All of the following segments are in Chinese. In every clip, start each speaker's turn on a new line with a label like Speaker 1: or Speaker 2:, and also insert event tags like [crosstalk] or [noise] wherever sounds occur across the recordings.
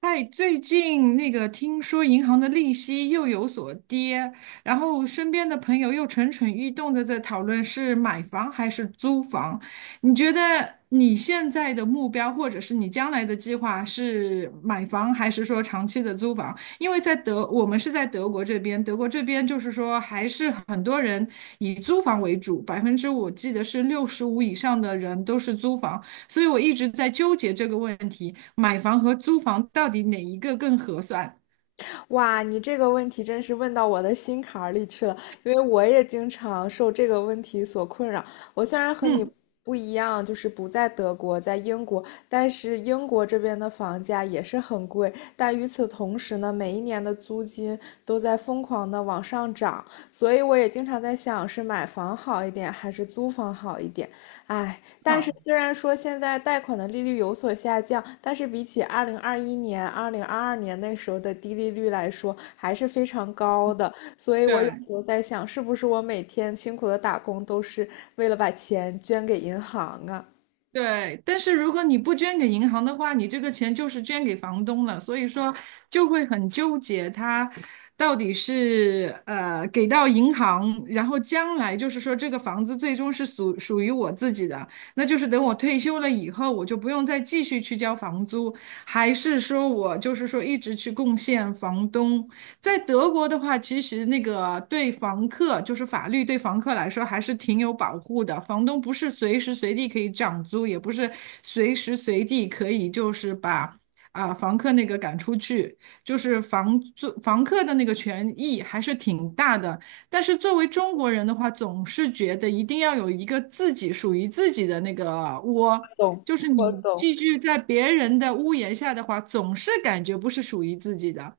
Speaker 1: 哎，最近那个听说银行的利息又有所跌，然后身边的朋友又蠢蠢欲动的在讨论是买房还是租房。你觉得你现在的目标或者是你将来的计划是买房还是说长期的租房？因为在德，我们是在德国这边，德国这边就是说还是很多人以租房为主，百分之我记得是65以上的人都是租房。所以我一直在纠结这个问题，买房和租房到底哪一个更合算？
Speaker 2: 哇，你这个问题真是问到我的心坎儿里去了，因为我也经常受这个问题所困扰。我虽然和你
Speaker 1: 嗯
Speaker 2: 不一样，就是不在德国，在英国，但是英国这边的房价也是很贵，但与此同时呢，每一年的租金都在疯狂的往上涨，所以我也经常在想，是买房好一点，还是租房好一点？哎，但是
Speaker 1: 嗯，
Speaker 2: 虽然说现在贷款的利率有所下降，但是比起2021年、2022年那时候的低利率来说，还是非常高的。所以我有
Speaker 1: 对
Speaker 2: 时候在想，是不是我每天辛苦的打工都是为了把钱捐给银行啊？
Speaker 1: 对。但是如果你不捐给银行的话，你这个钱就是捐给房东了，所以说就会很纠结，它到底是给到银行，然后将来就是说这个房子最终是属于我自己的，那就是等我退休了以后，我就不用再继续去交房租，还是说我就是说一直去贡献房东。在德国的话，其实那个对房客，就是法律对房客来说还是挺有保护的。房东不是随时随地可以涨租，也不是随时随地可以就是把房客那个赶出去，就是房客的那个权益还是挺大的。但是作为中国人的话，总是觉得一定要有一个自己属于自己的那个窝。
Speaker 2: 懂，
Speaker 1: 就是
Speaker 2: 我
Speaker 1: 你
Speaker 2: 懂。
Speaker 1: 寄居在别人的屋檐下的话，总是感觉不是属于自己的。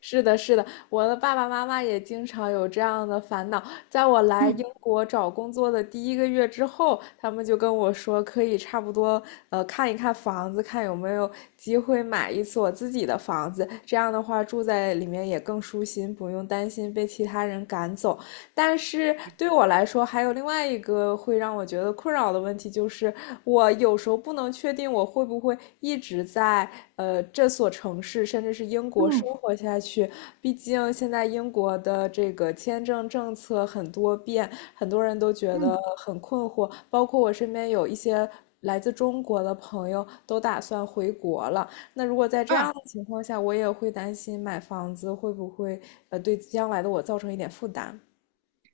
Speaker 2: 是的，是的，我的爸爸妈妈也经常有这样的烦恼。在我来英
Speaker 1: 嗯
Speaker 2: 国找工作的第一个月之后，他们就跟我说，可以差不多，看一看房子，看有没有机会买一次我自己的房子。这样的话，住在里面也更舒心，不用担心被其他人赶走。但是对我来说，还有另外一个会让我觉得困扰的问题，就是我有时候不能确定我会不会一直在这所城市，甚至是英国生
Speaker 1: 嗯，
Speaker 2: 活下去。毕竟现在英国的这个签证政策很多变，很多人都觉得
Speaker 1: 嗯
Speaker 2: 很困惑，包括我身边有一些。来自中国的朋友都打算回国了。那如果在这样
Speaker 1: 啊，
Speaker 2: 的情况下，我也会担心买房子会不会对将来的我造成一点负担。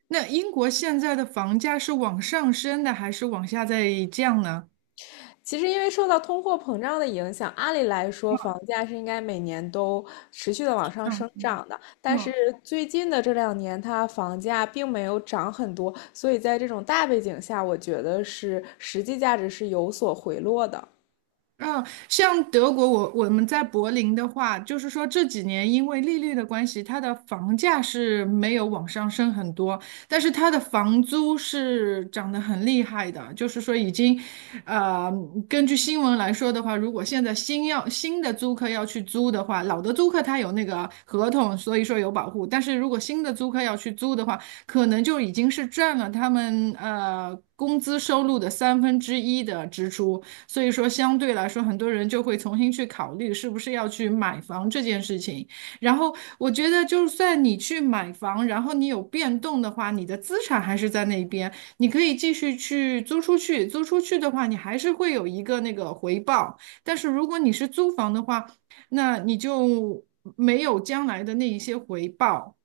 Speaker 1: 那英国现在的房价是往上升的还是往下在降呢？
Speaker 2: 其实，因为受到通货膨胀的影响，按理来说，房价是应该每年都持续的往上
Speaker 1: 嗯
Speaker 2: 生长的。但是
Speaker 1: 嗯
Speaker 2: 最近的这两年，它房价并没有涨很多，所以在这种大背景下，我觉得是实际价值是有所回落的。
Speaker 1: 嗯，像德国，我们在柏林的话，就是说这几年因为利率的关系，它的房价是没有往上升很多，但是它的房租是涨得很厉害的，就是说已经，呃，根据新闻来说的话，如果现在新的租客要去租的话，老的租客他有那个合同，所以说有保护，但是如果新的租客要去租的话，可能就已经是占了他们工资收入的三分之一的支出。所以说，相对来说，很多人就会重新去考虑是不是要去买房这件事情。然后，我觉得就算你去买房，然后你有变动的话，你的资产还是在那边，你可以继续去租出去。租出去的话，你还是会有一个那个回报。但是如果你是租房的话，那你就没有将来的那一些回报，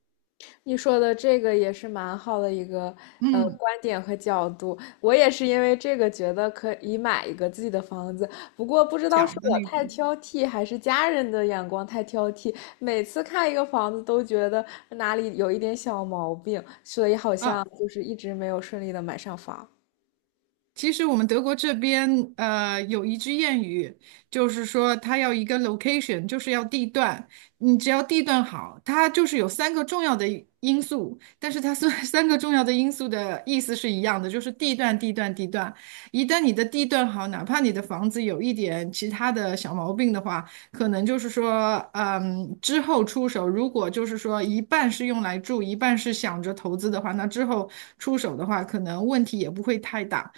Speaker 2: 你说的这个也是蛮好的一个
Speaker 1: 嗯，
Speaker 2: 观点和角度，我也是因为这个觉得可以买一个自己的房子，不过不知道
Speaker 1: 小
Speaker 2: 是
Speaker 1: 的
Speaker 2: 我
Speaker 1: 那
Speaker 2: 太
Speaker 1: 种
Speaker 2: 挑剔，还是家人的眼光太挑剔，每次看一个房子都觉得哪里有一点小毛病，所以好像
Speaker 1: 啊。
Speaker 2: 就是一直没有顺利的买上房。
Speaker 1: 其实我们德国这边，有一句谚语，就是说它要一个 location，就是要地段。你只要地段好，它就是有三个重要的因素，但是它虽然 [laughs] 三个重要的因素的意思是一样的，就是地段、地段、地段。一旦你的地段好，哪怕你的房子有一点其他的小毛病的话，可能就是说，嗯，之后出手，如果就是说一半是用来住，一半是想着投资的话，那之后出手的话，可能问题也不会太大。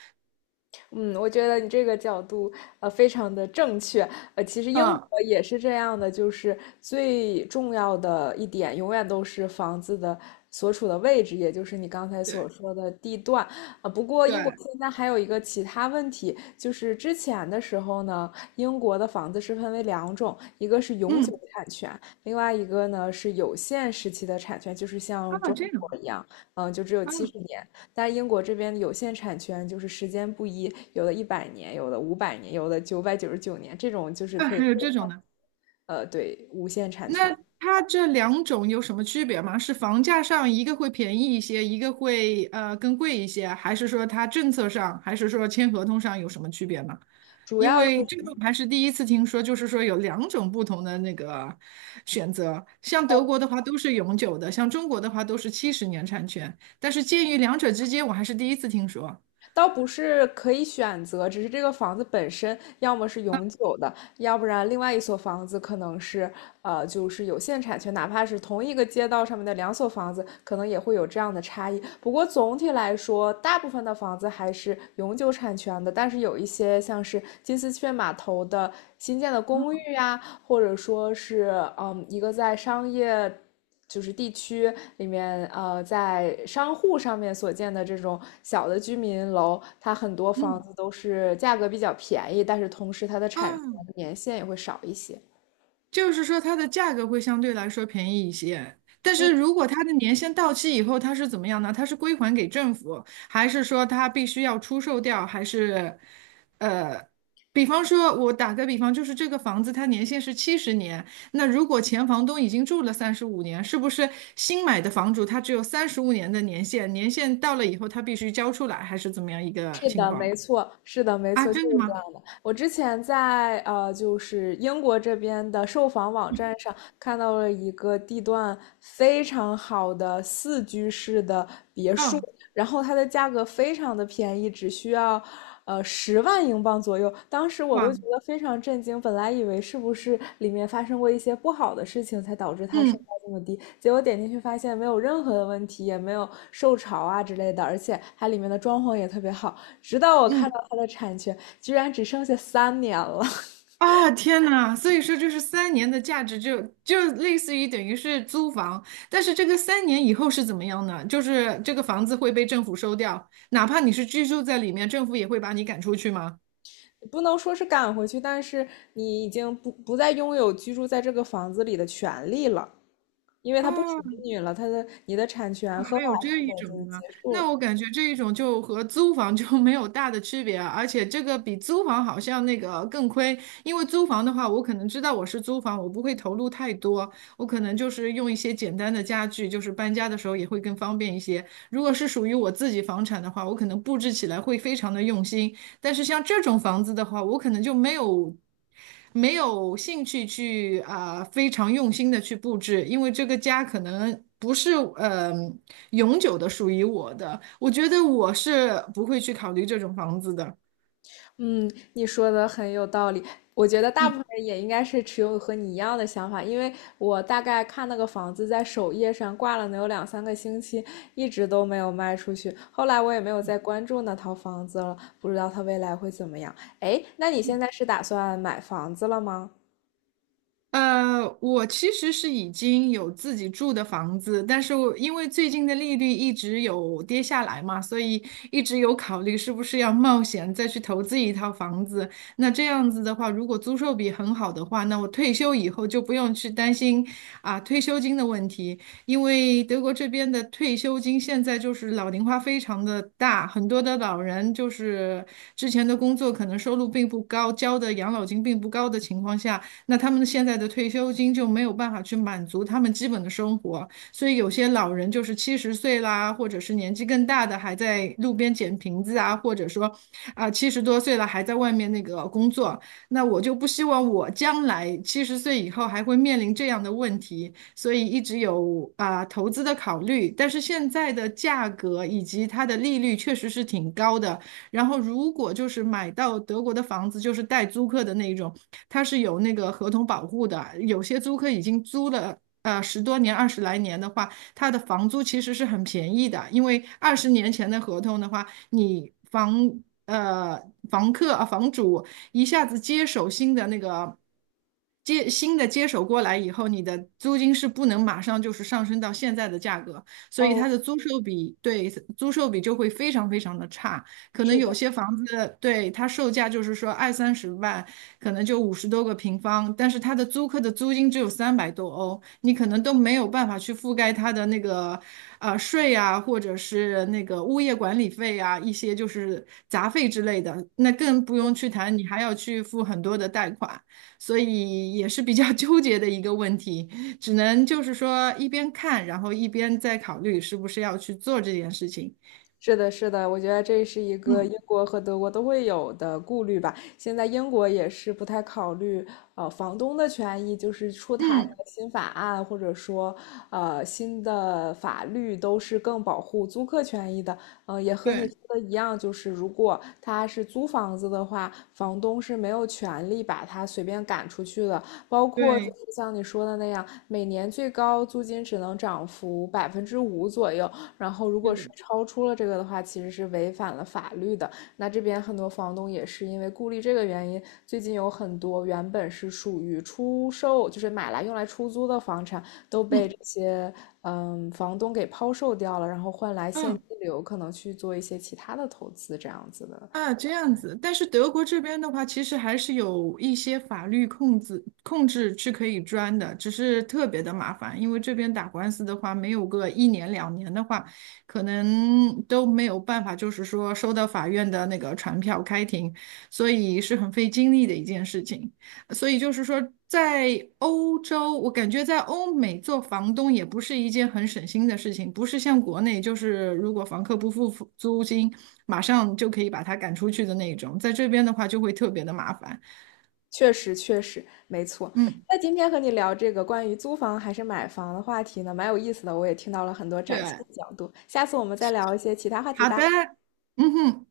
Speaker 2: 嗯，我觉得你这个角度非常的正确。其实英
Speaker 1: 嗯，
Speaker 2: 国也是这样的，就是最重要的一点永远都是房子的所处的位置，也就是你刚才所
Speaker 1: 对
Speaker 2: 说的地段。啊，不过英国
Speaker 1: 对，
Speaker 2: 现在还有一个其他问题，就是之前的时候呢，英国的房子是分为两种，一个是永久
Speaker 1: 嗯，
Speaker 2: 产权，另外一个呢是有限时期的产权，就是像
Speaker 1: 啊，
Speaker 2: 中
Speaker 1: 这样
Speaker 2: 国一样，嗯，就只有
Speaker 1: 啊
Speaker 2: 70年。但英国这边有限产权就是时间不一，有的100年，有的500年，有的999年，这种就是
Speaker 1: 啊，
Speaker 2: 可以，
Speaker 1: 还有这种呢？
Speaker 2: 对，无限产权。
Speaker 1: 那它这两种有什么区别吗？是房价上一个会便宜一些，一个会更贵一些，还是说它政策上，还是说签合同上有什么区别吗？
Speaker 2: 主
Speaker 1: 因
Speaker 2: 要
Speaker 1: 为
Speaker 2: 就
Speaker 1: 这个我还是第一次听说，就是说有两种不同的那个选择。像德国的话都是永久的，像中国的话都是七十年产权，但是介于两者之间，我还是第一次听说。
Speaker 2: 倒不是可以选择，只是这个房子本身要么是永久的，要不然另外一所房子可能是就是有限产权，哪怕是同一个街道上面的两所房子，可能也会有这样的差异。不过总体来说，大部分的房子还是永久产权的，但是有一些像是金丝雀码头的新建的公寓呀、或者说是一个在商业。就是地区里面，在商户上面所建的这种小的居民楼，它很多房
Speaker 1: 嗯。
Speaker 2: 子都是价格比较便宜，但是同时它的产权
Speaker 1: 啊。
Speaker 2: 年限也会少一些。
Speaker 1: 就是说它的价格会相对来说便宜一些，但是如果它的年限到期以后，它是怎么样呢？它是归还给政府，还是说它必须要出售掉，还是呃，比方说，我打个比方，就是这个房子它年限是七十年，那如果前房东已经住了三十五年，是不是新买的房主他只有三十五年的年限？年限到了以后，他必须交出来，还是怎么样一个
Speaker 2: 是
Speaker 1: 情
Speaker 2: 的，
Speaker 1: 况
Speaker 2: 没错，是的，没
Speaker 1: 啊？
Speaker 2: 错，就是
Speaker 1: 真的
Speaker 2: 这样
Speaker 1: 吗？
Speaker 2: 的。我之前在就是英国这边的售房网站上看到了一个地段非常好的4居室的别墅，
Speaker 1: 哦，
Speaker 2: 然后它的价格非常的便宜，只需要10万英镑左右。当时我都
Speaker 1: 哇，
Speaker 2: 觉得非常震惊，本来以为是不是里面发生过一些不好的事情才导致它售价
Speaker 1: 嗯
Speaker 2: 这么低，结果点进去发现没有任何的问题，也没有受潮啊之类的，而且它里面的装潢也特别好。直到我看
Speaker 1: 嗯
Speaker 2: 到它的产权居然只剩下3年了。[laughs]
Speaker 1: 啊，天呐！所以说，就是三年的价值就类似于等于是租房，但是这个三年以后是怎么样呢？就是这个房子会被政府收掉，哪怕你是居住在里面，政府也会把你赶出去吗？
Speaker 2: 不能说是赶回去，但是你已经不再拥有居住在这个房子里的权利了。因为它不
Speaker 1: 啊，
Speaker 2: 属于你了，它的你的产权合
Speaker 1: 还
Speaker 2: 法
Speaker 1: 有
Speaker 2: 产
Speaker 1: 这一
Speaker 2: 权已
Speaker 1: 种
Speaker 2: 经
Speaker 1: 呢？
Speaker 2: 结束了。
Speaker 1: 那我感觉这一种就和租房就没有大的区别啊，而且这个比租房好像那个更亏，因为租房的话，我可能知道我是租房，我不会投入太多，我可能就是用一些简单的家具，就是搬家的时候也会更方便一些。如果是属于我自己房产的话，我可能布置起来会非常的用心，但是像这种房子的话，我可能就没有兴趣去非常用心的去布置，因为这个家可能不是永久的属于我的。我觉得我是不会去考虑这种房子的。
Speaker 2: 嗯，你说的很有道理，我觉得大部
Speaker 1: 嗯。
Speaker 2: 分人也应该是持有和你一样的想法，因为我大概看那个房子在首页上挂了能有2,3个星期，一直都没有卖出去，后来我也没有再关注那套房子了，不知道它未来会怎么样。哎，那你现在是打算买房子了吗？
Speaker 1: 我其实是已经有自己住的房子，但是我因为最近的利率一直有跌下来嘛，所以一直有考虑是不是要冒险再去投资一套房子。那这样子的话，如果租售比很好的话，那我退休以后就不用去担心退休金的问题，因为德国这边的退休金现在就是老龄化非常的大，很多的老人就是之前的工作可能收入并不高，交的养老金并不高的情况下。那他们现在的退休金就没有办法去满足他们基本的生活，所以有些老人就是七十岁啦，或者是年纪更大的还在路边捡瓶子啊，或者说70多岁了还在外面那个工作，那我就不希望我将来七十岁以后还会面临这样的问题，所以一直有投资的考虑，但是现在的价格以及它的利率确实是挺高的。然后如果就是买到德国的房子，就是带租客的那种，它是有那个合同保护的。有些租客已经租了。10多年、20来年的话，它的房租其实是很便宜的，因为20年前的合同的话，你房呃房客啊房主一下子接手新的那个接新的接手过来以后，你的租金是不能马上就是上升到现在的价格，所以它的租售比就会非常非常的差。可能有些房子，对，它售价就是说二三十万，可能就50多个平方，但是它的租客的租金只有300多欧，你可能都没有办法去覆盖它的那个税啊，或者是那个物业管理费啊，一些就是杂费之类的，那更不用去谈，你还要去付很多的贷款，所以也是比较 [laughs] 纠结的一个问题，只能就是说一边看，然后一边再考虑是不是要去做这件事情。
Speaker 2: 是的，是的，我觉得这是一个英
Speaker 1: 嗯
Speaker 2: 国和德国都会有的顾虑吧。现在英国也是不太考虑房东的权益，就是出台
Speaker 1: 嗯，
Speaker 2: 的新法案或者说新的法律都是更保护租客权益的。也和你
Speaker 1: 对。
Speaker 2: 说的一样，就是如果他是租房子的话，房东是没有权利把他随便赶出去的。包括就
Speaker 1: 对，
Speaker 2: 是像你说的那样，每年最高租金只能涨幅5%左右。然后，如
Speaker 1: 是
Speaker 2: 果
Speaker 1: 的，
Speaker 2: 是超出了这个的话，其实是违反了法律的。那这边很多房东也是因为顾虑这个原因，最近有很多原本是属于出售，就是买来用来出租的房产，都被
Speaker 1: 嗯
Speaker 2: 这些房东给抛售掉了，然后换来现
Speaker 1: 嗯
Speaker 2: 金流，可能去做一些其他的投资，这样子的。
Speaker 1: 啊，这样子。但是德国这边的话，其实还是有一些法律控制是可以钻的，只是特别的麻烦，因为这边打官司的话，没有个一年两年的话，可能都没有办法，就是说收到法院的那个传票开庭，所以是很费精力的一件事情。所以就是说，在欧洲，我感觉在欧美做房东也不是一件很省心的事情，不是像国内，就是如果房客不付租金，马上就可以把他赶出去的那种。在这边的话，就会特别的麻烦。
Speaker 2: 确实，确实，没错。
Speaker 1: 嗯，
Speaker 2: 那今天和你聊这个关于租房还是买房的话题呢，蛮有意思的，我也听到了很多崭新
Speaker 1: 对，
Speaker 2: 的角度。下次我们再聊一些其他话题
Speaker 1: 好
Speaker 2: 吧。
Speaker 1: 的，嗯哼。